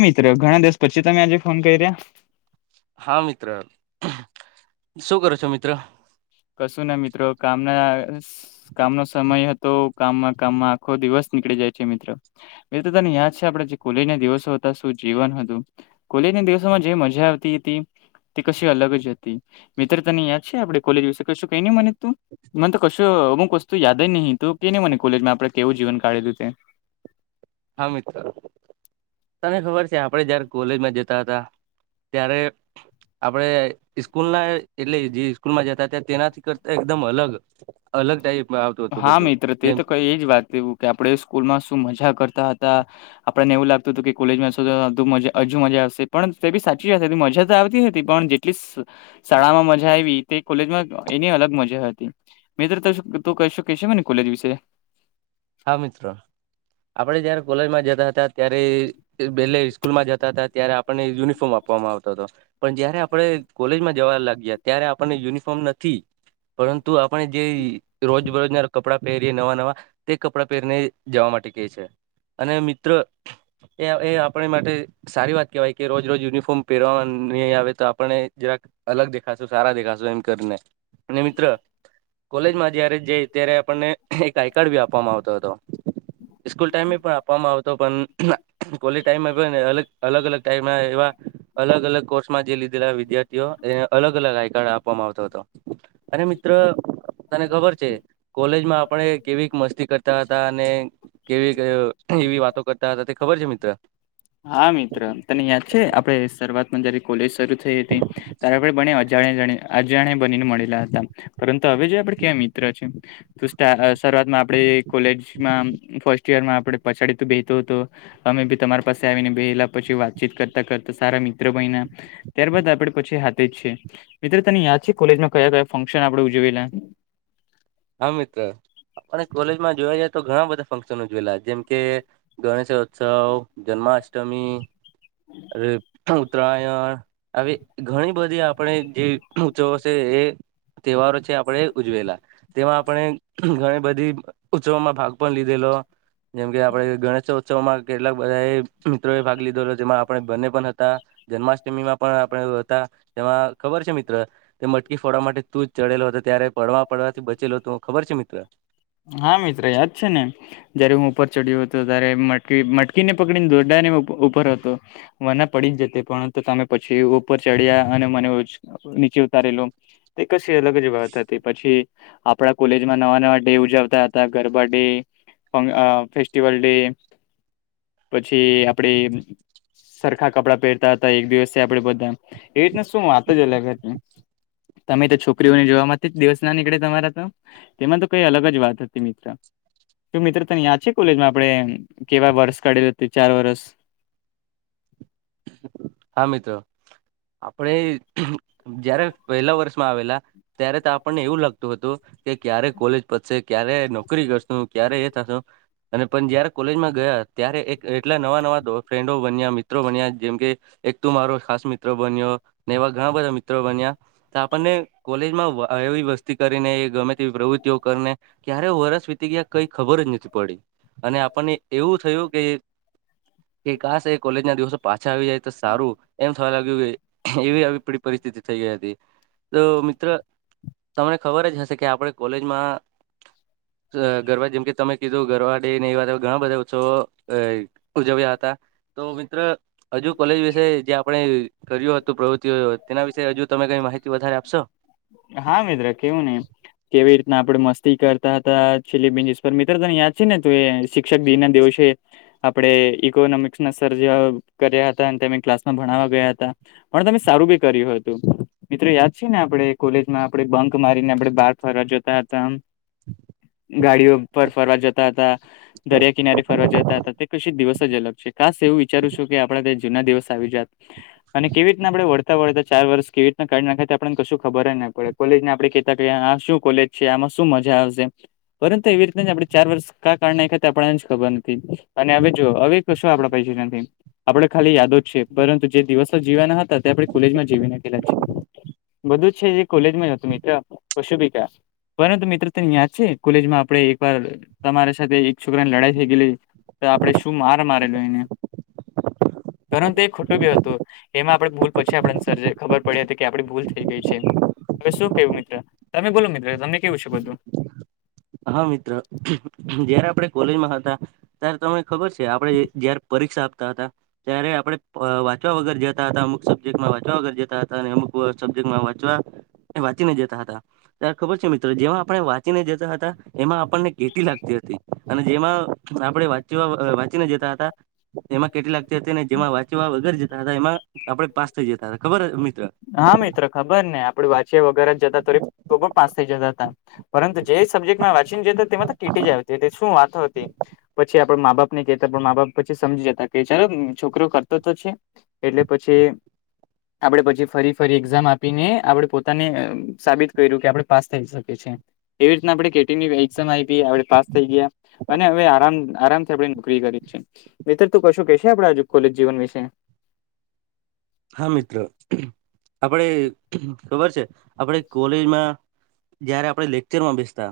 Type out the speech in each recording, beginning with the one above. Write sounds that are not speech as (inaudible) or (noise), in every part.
મિત્ર ઘણા દિવસ પછી તમે આજે ફોન કરી રહ્યો? હા, મિત્ર શું કરો છો મિત્ર? કશું નહી મિત્ર કામના કામનો સમય હતો કામમાં કામમાં આખો દિવસ નીકળી જાય છે મિત્ર. એ તો તને યાદ છે આપડે જે કોલેજ ના દિવસો હતા શું જીવન હતું. કોલેજ ના દિવસોમાં જે મજા આવતી હતી. તે કશી અલગ જ હતી મિત્ર તને યાદ છે આપણે કોલેજ વિશે કશું કે મને તું મને કશું અમુક વસ્તુ યાદ જ નહિ તો કેને મને કોલેજમાં આપણે કેવું જીવન કાઢીધું તે. હા મિત્ર. તને ખબર છે આપડે જયારે કોલેજમાં જતા હતા ત્યારે આપડે સ્કૂલ ના એટલે જે સ્કૂલમાં જતા હતા તેનાથી કરતા એકદમ અલગ અલગ ટાઈપ હા મિત્ર તે તો કઈ એ જ વાત લવું કે આપડે સ્કૂલમાં શું મજા કરતા હતા. આપણને એવું લાગતું હતું કે કોલેજમાં જશું મજા આવશે પણ તે બી સાચી જ મજા તો આવતી હતી પણ (unintelligible) શાળામાં મજા આવી તે કોલેજમાં એની અલગ મજા હતી મિત્ર તું કેસો મને કોલેજ વિશે. હા, મિત્ર આપડે જયારે કોલેજમાં જતા હતા ત્યારે બેલે સ્કૂલ માં જતા હતા ત્યારે આપણને યુનિફોર્મ આપવામાં આવતો હતો. પણ જયારે આપણે કોલેજમાં જવા લાગ્યા ત્યારે આપણને યુનિફોર્મ નથી પરંતુ આપણે જે રોજબરોજના કપડાં પહેરીએ નવા નવા તે કપડાં પહેરીને જવા માટે કહે છે અને મિત્ર એ એ આપણે માટે સારી વાત કહેવાય કે રોજ રોજ યુનિફોર્મ પહેરવાવામાં નહીં આવે તો આપણને જરાક અલગ દેખાશું સારા દેખાશુ એમ કરીને અને મિત્ર કોલેજમાં જયારે જે જ્યારે આપણને એક (unintelligible) આપવામાં આવતો હતો સ્કૂલ ટાઈમે પણ આપવામાં આવતો પણ કોલી ટાઈમમાંને અ અલગ અલગ ટાઈમે એવા અલગ અલગ કોર્સમાં જે લીધેલા વિદ્યાર્થીઓ એને અલગ અલગ આઈકાર્ડ આપવામાં આવતો હતો. અને મિત્ર તને ખબર છે કોલેજમાં આપણે કેવી કા મસ્તી કરતા હતા અને કેવી ક એવી વાતો કરતા હતા તે ખબર છે મિત્ર. હા મિત્ર તને યાદ છે આપણે શરૂઆત માં જારી કોલેજ શરૂ થઈ હતી ત્યારે પણ બને અજાણ જા આજે જાણે બનીને મળેલા હતા પરંતુ હવે જે આપડે ક્યાવા મિત્ર છે. શરૂઆતમાં આપે કોલેજમાં ફર્સ્ટ યરમાં આપે પછાડી તું બેતો હતો અમે બી તમારી પાસે આવીને બેલા પછી વાતચીત કરતા કરતા સારા મિત્ર બયના ત્યારબાદ આપે પછી હાથે જ છે મિત્રો તને યાદ છે કોલેજમાં કયા કયા ફંક્શન આપડે ઉજવેલા. હા મિત્ર આપને કોલેજમાં જોયા જાય તો ઘણા બધા ફંક્શનો જોયેલા જેમ કે ગણેશ ઉત્સવ જન્માષ્ટમી (unintelligible) હું ઉત્તરાયણ આવી ઘણી બધી આપણે જે ઉત્સવ છે એ તહેવારો છે આપડે ઉજવેલા. તેમાં આપણે ઘણી બધી ઉત્સવમાં ભાગ પણ લીધેલો જેમ કે આપડે ગણેશ ચૌ ઉસવમાં કેટલાક બધા એ મિત્રોએ ભાગ લીધો હતો જેમાં આપણે બંને પણ હતા જન્માષ્ટમીમાં પણ આપણે હતા. તેમાં ખબર છે મિત્ર કે મટકી ફોડવા માટે તું જ ચડેલો હતો ત્યારે પડવા પડવાથી ચલો તો ખબર છે મિત્ર. હા મિત્ર યાદ છે ને. જયારે હું ઉપર ચડ્યો હતો ત્યારે મટ મટકીને પકડીને દોરડાને ઉપર હતો. વ ના પડી જ જતી પરંતુ તમે પછી ઉપર ચડ્યા અને મને ઉચ નીચે ઉતારેલું તે કશી અલગ જ બાબત હતી પછી આપણા કોલેજમાં નવા નવા ડે ઉજવતા હતા ગરબા ડે આ ફેસ્ટિવલ ડે પછી આપડે સરખા કપડાં પહેરતા હતા એક દિવસે આપડે બધા એવી રીતને શું વાત જ અલગ હતી. તમે તો છોકરીઓને જોવા માટે દિવસ ના નીકળે તમારા તો તેમાં તો કઈ અલગ જ વાત હતી મિત્ર. તો મિત્ર તને યાદ છે કોલેજમાં આપડે કેવા વર્ષ કાઢેલું હતી ચાર વર્ષ. હા મિત્રો આપડે જયારે પહેલા વર્ષમાં આવેલા ત્યારે તો આપણને એવું લાગતું હતું. કે ક્યારે કોલેજ પડશે ક્યારે નોકરી કરશો ક્યારે એ થતો. અને પણ જયારે કોલેજમાં ગયા ત્યારે એક એટલા નવા નવા દો ફ્રેન્ડો બન્યા મિત્રો બન્યા. જેમ કે એક તું મારો ખાસ મિત્રો બન્યો ને એવા ઘણા બધા મિત્રો બન્યા. આપણને કોલેજમાં એવી વસ્તી કરીને એ ગમે તેવી પ્રવૃત્તિઓ કરને ક્યારે વરસ વીતી ગયા કઈ ખબર જ નથી પડી અને આપણને એવું થયું કે કે કસ એ કોલેજના દિવસો પાછા આવી જાય તો સારું એમ થવા લાગ્યું કે એવી આવી પડી પરિસ્થિતિ થઈ ગઈ હતી. તો મિત્ર તમને ખબર જ હશે કે આપણે કોલેજમાં અ ગરબ જેમ કે તમે કીધું ગરબા ડે ને એ વાત ઘણા બધા ઉત્સવો અ ઉજવ્યા હતા તો મિત્ર હજુ કોલેજ વિશે જે આપણે કર્યું હતું પ્રવૃત્તિઓ તેના વિશે હજુ તમે કઈ માહિતી વધારે આપશો હા મિત્ર કેવું નહી કેવી રીતના આપડે મસ્તી કરતા હતા ચીલીબીન મિત્ર તને યાદ છે ને ત શિક્ષક દિ ના દિવસે આપણે ઈકોનોમિક્સ ના સર જેવા કર્યા હતા અને તેમમે ક્લાસમાં ભણાવવા ગયા હતા પણ તમે સારું બી કર્યું હતું મિત્રો યાદ છે ને આપણે કોલેજમાં આપડે બંક મારીને આપડણે બહાર ફરવા જોતા હતા આમ ગાડીઓ પર ફરવા જતા હતા દરિયા કિનારી ફરવા જતા હતા તે કશી દિવસ જ અલગ છે ખાસ એવું વિચારું છું કે આપડ દિવસ આવીત અને કેવી રીતના આપણે વળતા વળતા ચાર વર્ષ કેવીીતના કઢ નાખ આપ કશું ખબર જ ના પડે કોલેજને આપડ કતા આ શું કોલેજ છે આમાં શું મજા આવશે પરંતુ એવી રીતેના જ આપણે ચાર વર્ષ કા કાડ નાખીયા આપણને જ ખબર નથી અને હવે જો હવે કશું આપડા (unintelligible) આપણે ખાલી યાદો જ છે પરંતુ જે દિવસો જીવાના હતા તે આપણે કોલેજ માં જીવી નાખેલા છે (inaudible) બધું જ છે જે કોલેજ માં હતું મિત્ર પશુપિકા પરંતુ મિત્રો તને યાદ છે કોલેજમાં આપડે એક વાર તમારા સાથે એક છોકરાની લડાઈ થઈ ગયેલી તો આપડણે શું માર મારેલ એને પરંતુ એ ખોટું બી હતું એમાં આપડણે ભૂલ પછી આપ સર ખબર પડી હતી કે આપ ભૂલ થઈ ગઈ છે હવે શું કેું મિત્ર તમે બોલો મિત્ર તમે કેવું છે બધું હા મિત્રો જયારે આપડ કોલેજમાં હતા ત્યારે તમને ખબર છે આપણે જયારે પરીક્ષા આપતા હતા ત્યારે આપડણે વાંચવા વગર જતા હતા અમુક સબ્જેક્ટમાં વાંચવા વગર જતા હતા અને અમુક સબ્જેક્ટમાં વાંચવા વાંચીને જતા હતા ત્યારે ખબર છે મિત્રો જેવા આપણે વાંચીને જતા હતા એમાં આપણને કેટી લાગતી હતી અને જેમાં આપણે વાંચ વાંચીને જતા હતા એમાં કેટિ લગતી હતી ને જેમાં વાંચવા વગર જતા હતા એમાં આપડે પાસ થ જતા હતા ખબર મિત્ર હા મિત્ર ખબર ને આપડું વાંચ્ય વગેરે જ જતા તો તો પણ પાસ થઈ જતા હતા પરંતુ જે સબ્જેક્ટમાં વાંચી જે તેમાં તો કેટી જા આવતી શું વાત હતી પછી આપડ મા બાપ ને કહેતા પણ મા બાપ પછી સમજી જતા કે ચાલો છોકરી કરતો તો છે એટલે પછી આપડે પછી ફરી ફરી એક્ઝામ આપીને આપડે પોતાને સાબિત કર્યું કે આપડણે પાસ થઈ શકે છે એવી રીતના આપણે કેટીની એક્ઝામ આયપી આપણે પાસ થઈ ગયા અને હવે આરામ આરામથી આપણે નોકરી કરી છે મિત્ર તો કશું કે છે આપણાજ કોલેજ જીવન વિશે હા મિત્ર આપડ ખબર છે આપણે કોલેજમાં જયારે આપણે લેક્ચરમાં બેસતા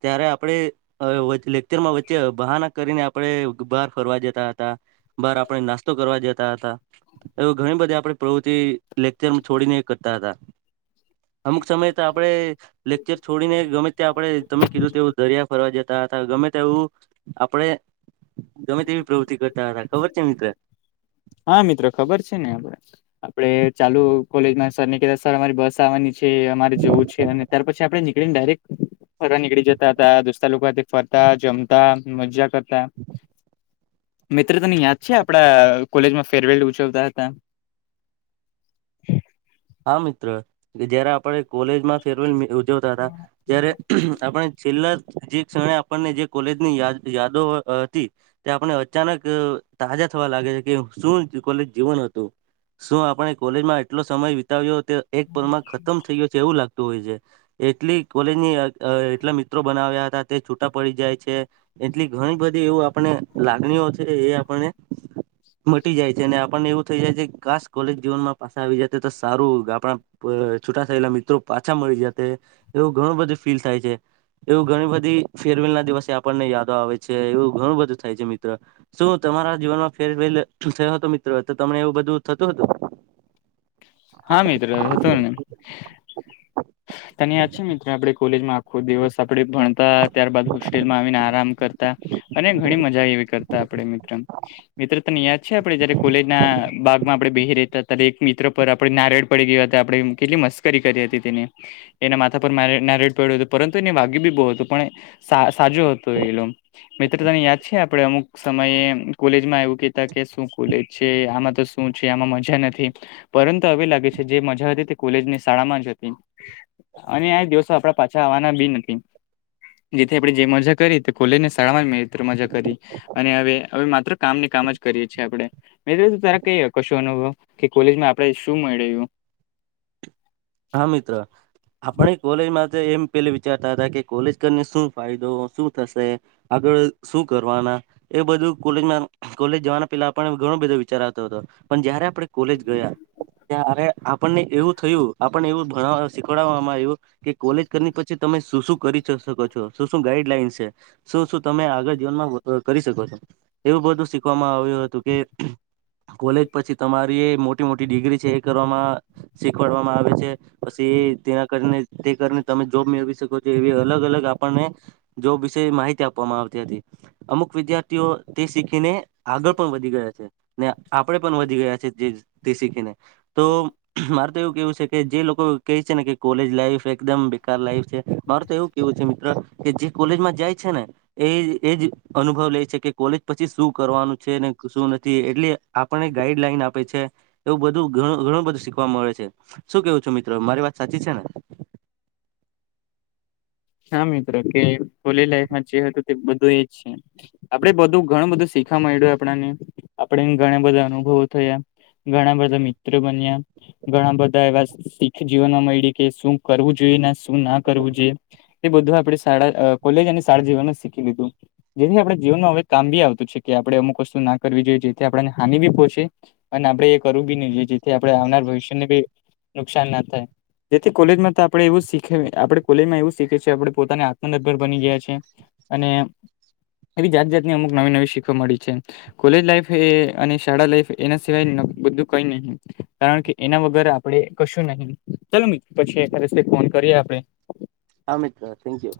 ત્યારે આપણે લેક્ચરમાં વચ્ચે બહાનાક કરીને આપણે બહાર ફરવા જતા હતા બહાર આપણે નાસ્તો કરવા જતા હતા એવ ઘણી બધી આપે પ્રવૃત્તિ લેકચર છોડીને કરતા હતા અમુક સમય તો આપડે લેકચર છોડીને ગમે ત્યાં આપણે તમે કીધું તેવું દરિયા ફરવા જતા હતા ગમે વું આપડે ગમે તેવી પ્રવૃતિ કરતા હતા ખબર છે મિત્ર હા મિત્રો ખબર છે ને આપડ આપડે ચાલુ કોલેજમાં સર ને કતા અમારી બસ આવવાની છે અમારે જવું છે અને ત્યાર પછી આપડે નીકળી ને ડાયરેક્ટ નીકળી જતા હતા દોસ્તા લોકો ફરતા જમતા મજા કરતા મિત્ર તને યાદ છે આપડા કોલેજમાં ફેરવેલ ઉજવતા હતા હા મિત્ર કે જયારે આપડ કોલેજમાં ફેરવેલ ઉજવતા હતા ત્યારે આપણે છેલ્લા જે ક્ષણે આપણને જે કોલેજની યાદ યાદો હતી તે આપણે અચાનક તાજા થવા લાગે છે કે શું કોલેજ જીવન હતુ. શું આપણે કોલેજમાં એટલો સમય વિતાવ્યો તે એક પરમા ખતમ થઈ ગયો છે એવું લાગતું હોય છે. એટલી કોલેજની એટલા મિત્રો બનાવ્યા હતા તે છૂટા પડી જાય છે. એટલી ઘણી બધી એવું આપણે લાગણીઓ છે એ આપને મટી જાય છે અને આપણને એવું થઈ જાય છે, કે ખાસ કોલેજ જીવનમાં પાછસે આવી જ તો સારું આપણા છૂટા થયેલા મિત્રો પાછા મળી જાય તે એવું ઘણું બધું ફીલ થાય છે. એવું ઘણી બધી ફેરવેલ ના દિવસે આપણને યાદો આવે છે, એવું ઘણું બધું થાય છે મિત્ર શું તમારા જીવનમાં ફેરવેલ થયો હતો મિત્રો તો તમને એવું બધું થતું હતુ. હા મિત્ર હતોને તને યાદ છે, મિત્રો આપડે કોલેજમાં આખો દિવસ આપણે ભણતા ત્યારબાદ હોસ્ટેલમાં આવીને આરામ કરતા અને ઘણી મજા એવી કરતા આપડે વિક્રમ મિત્રો તને યાદ છે, આપડે જયારે કોલેજ ના ભાગમાં આપણે બેહી રહેતા ત્યારે એક મિત્ર ઉપ આપડ નારયળ પડી ગયો હતા, આપણે કેટલી મસ્કરી કરી હતી તેને એના માથા પર મા નારેયડ પડ્યો હતો પરંતુ એને વાગ્ય બી બહુ હતુ પણ સા સાજો હ હતો, એલોમ મિત્રતાને યાદ છે આપડે અમુક સમયે કોલેજમાં એવું કતા કે શું કોલેજ છે, આમાં તો શું છે આમાં મજા નથી પરંતુ હવે લાગે છે જે મજા હતી તે કોલેજની શાળામાં જ હતી. અને આ દિવસો આપડા પાછા આવવાના બી નથી. જેથી આપણે જે મજા કરી તે ખોલેને શાળામાં મે મજા કરી અને હવે હવે માત્ર કામ ની કામ જ કરીએ છીએ આપણે મિત્રો તારા કઈ કશો અનુભવ કે કોલેજમાં આપડે શું મળુ હા મિત્ર આપણે કોલેજમાં એમ પેલા વિચારતા હતા કે કોલેજ કરીને શું ફાયદો શું થશે. આગળ શું કરવાના એ બધું કોલેજમાં કોલેજ જવાના પેલા ઘણો બધો વિચારતો હતો, પણ જયારે આપણે કોલેજ ગયા ત્યારે આપણને એવું થયું આપણને એવું ભણાવવા શીખવાડવામાં આવ્યુ કે કોલેજ કર પછી તમે શું શું કરી શકો છો શું શું ગાઈડલાઈન છે. શું શું તમે આગળ જીવનમાં કરી શકો છો એવું બધું શીખવામાં આવ્યું હતુ કે કોલેજ પછી તમારી મોટી મોટી ડિગ્રી છે, એ કરવામાં શીખવાડવામાં આવે છે. પછી ત્યાં કરીને તે કરીને તમે જોબ મેળવી શકો છો, એવી અલગ અલગ આપણને જોબ વિશે માહિતી આપવામાં આવતી હતી અમુક વિદ્યાર્થીઓ તે શીખીને આગળ પણ વધી ગયા છેને, આપણેે પણ વધી ગયા છે જે તે શીખીને તો મારેતો એવું કેવુ જે લોકો કહે છેને, કે કોલેજ લાઈફ એકદમ બેકાર લાઈફ છે, માર તો એવું કેવું છે મિત્ર કે જે કોલેજમાં જાય છેને. એ એજ અનુભવ લે છે કે કોલેજ પછી શું કરવાનું છે, ને શું નથી એટલે આપણને ગાઈડ લઈન આપે છે એવું બધું ઘણું બધું શીખવા મળે છે. શું કેવું છે મિત્ર મારી વાત સાચી છેને. હા મિત્રો કે કોલેજ લાઈફમાં જે હતુ તે બધું એજ છે. આપડે બધું ઘણું બધું શીખવા મળ્યું આપણાને આપણે ઘણા બધા અનુભવો થયા. ઘણા બધા મિત્રો બન્યા ઘણા બધા એવા શીખ જીવનમાં મળ કે શું કરવું જોઈએ શું ના કરવું જોઈએ એ બધું આપણે શાળા કોલેજ અને શાળા જીવનમા જ શીખી લીધું જેથી આપણે જીવનમાં હવે કામ બી આવતું છે કે આપણે અમુક વસ્તુ ના કરવી જોઈએ, જેથી આપને હાનિ બી પહોચે અને આપડે એ કરવું બી નઈ જેથી આપડણે આવનાર ભવિષ્યને બી નુકસાન ના થાય જેથી કોલેજમાં તો આપડે એવું શીખ આપે કોલેજમાં એવુ શી છે આપણે પોતાને આત્મનિર્ભર બની ગયા છે અને એવી જાત જાતની અમુક નવી નવી શીખવા મળી છે. કોલેજ લાઈફ એ અને શાળા લાઈફ એના સિવાય બધું કઈ નહી કારણ કે એના વગર આપણે કશું નહી, ચાલ મિત્ર પછી એકાદ દિવસે ફોન કરીએ આપણે હા મિત્ર થેન્કયુ.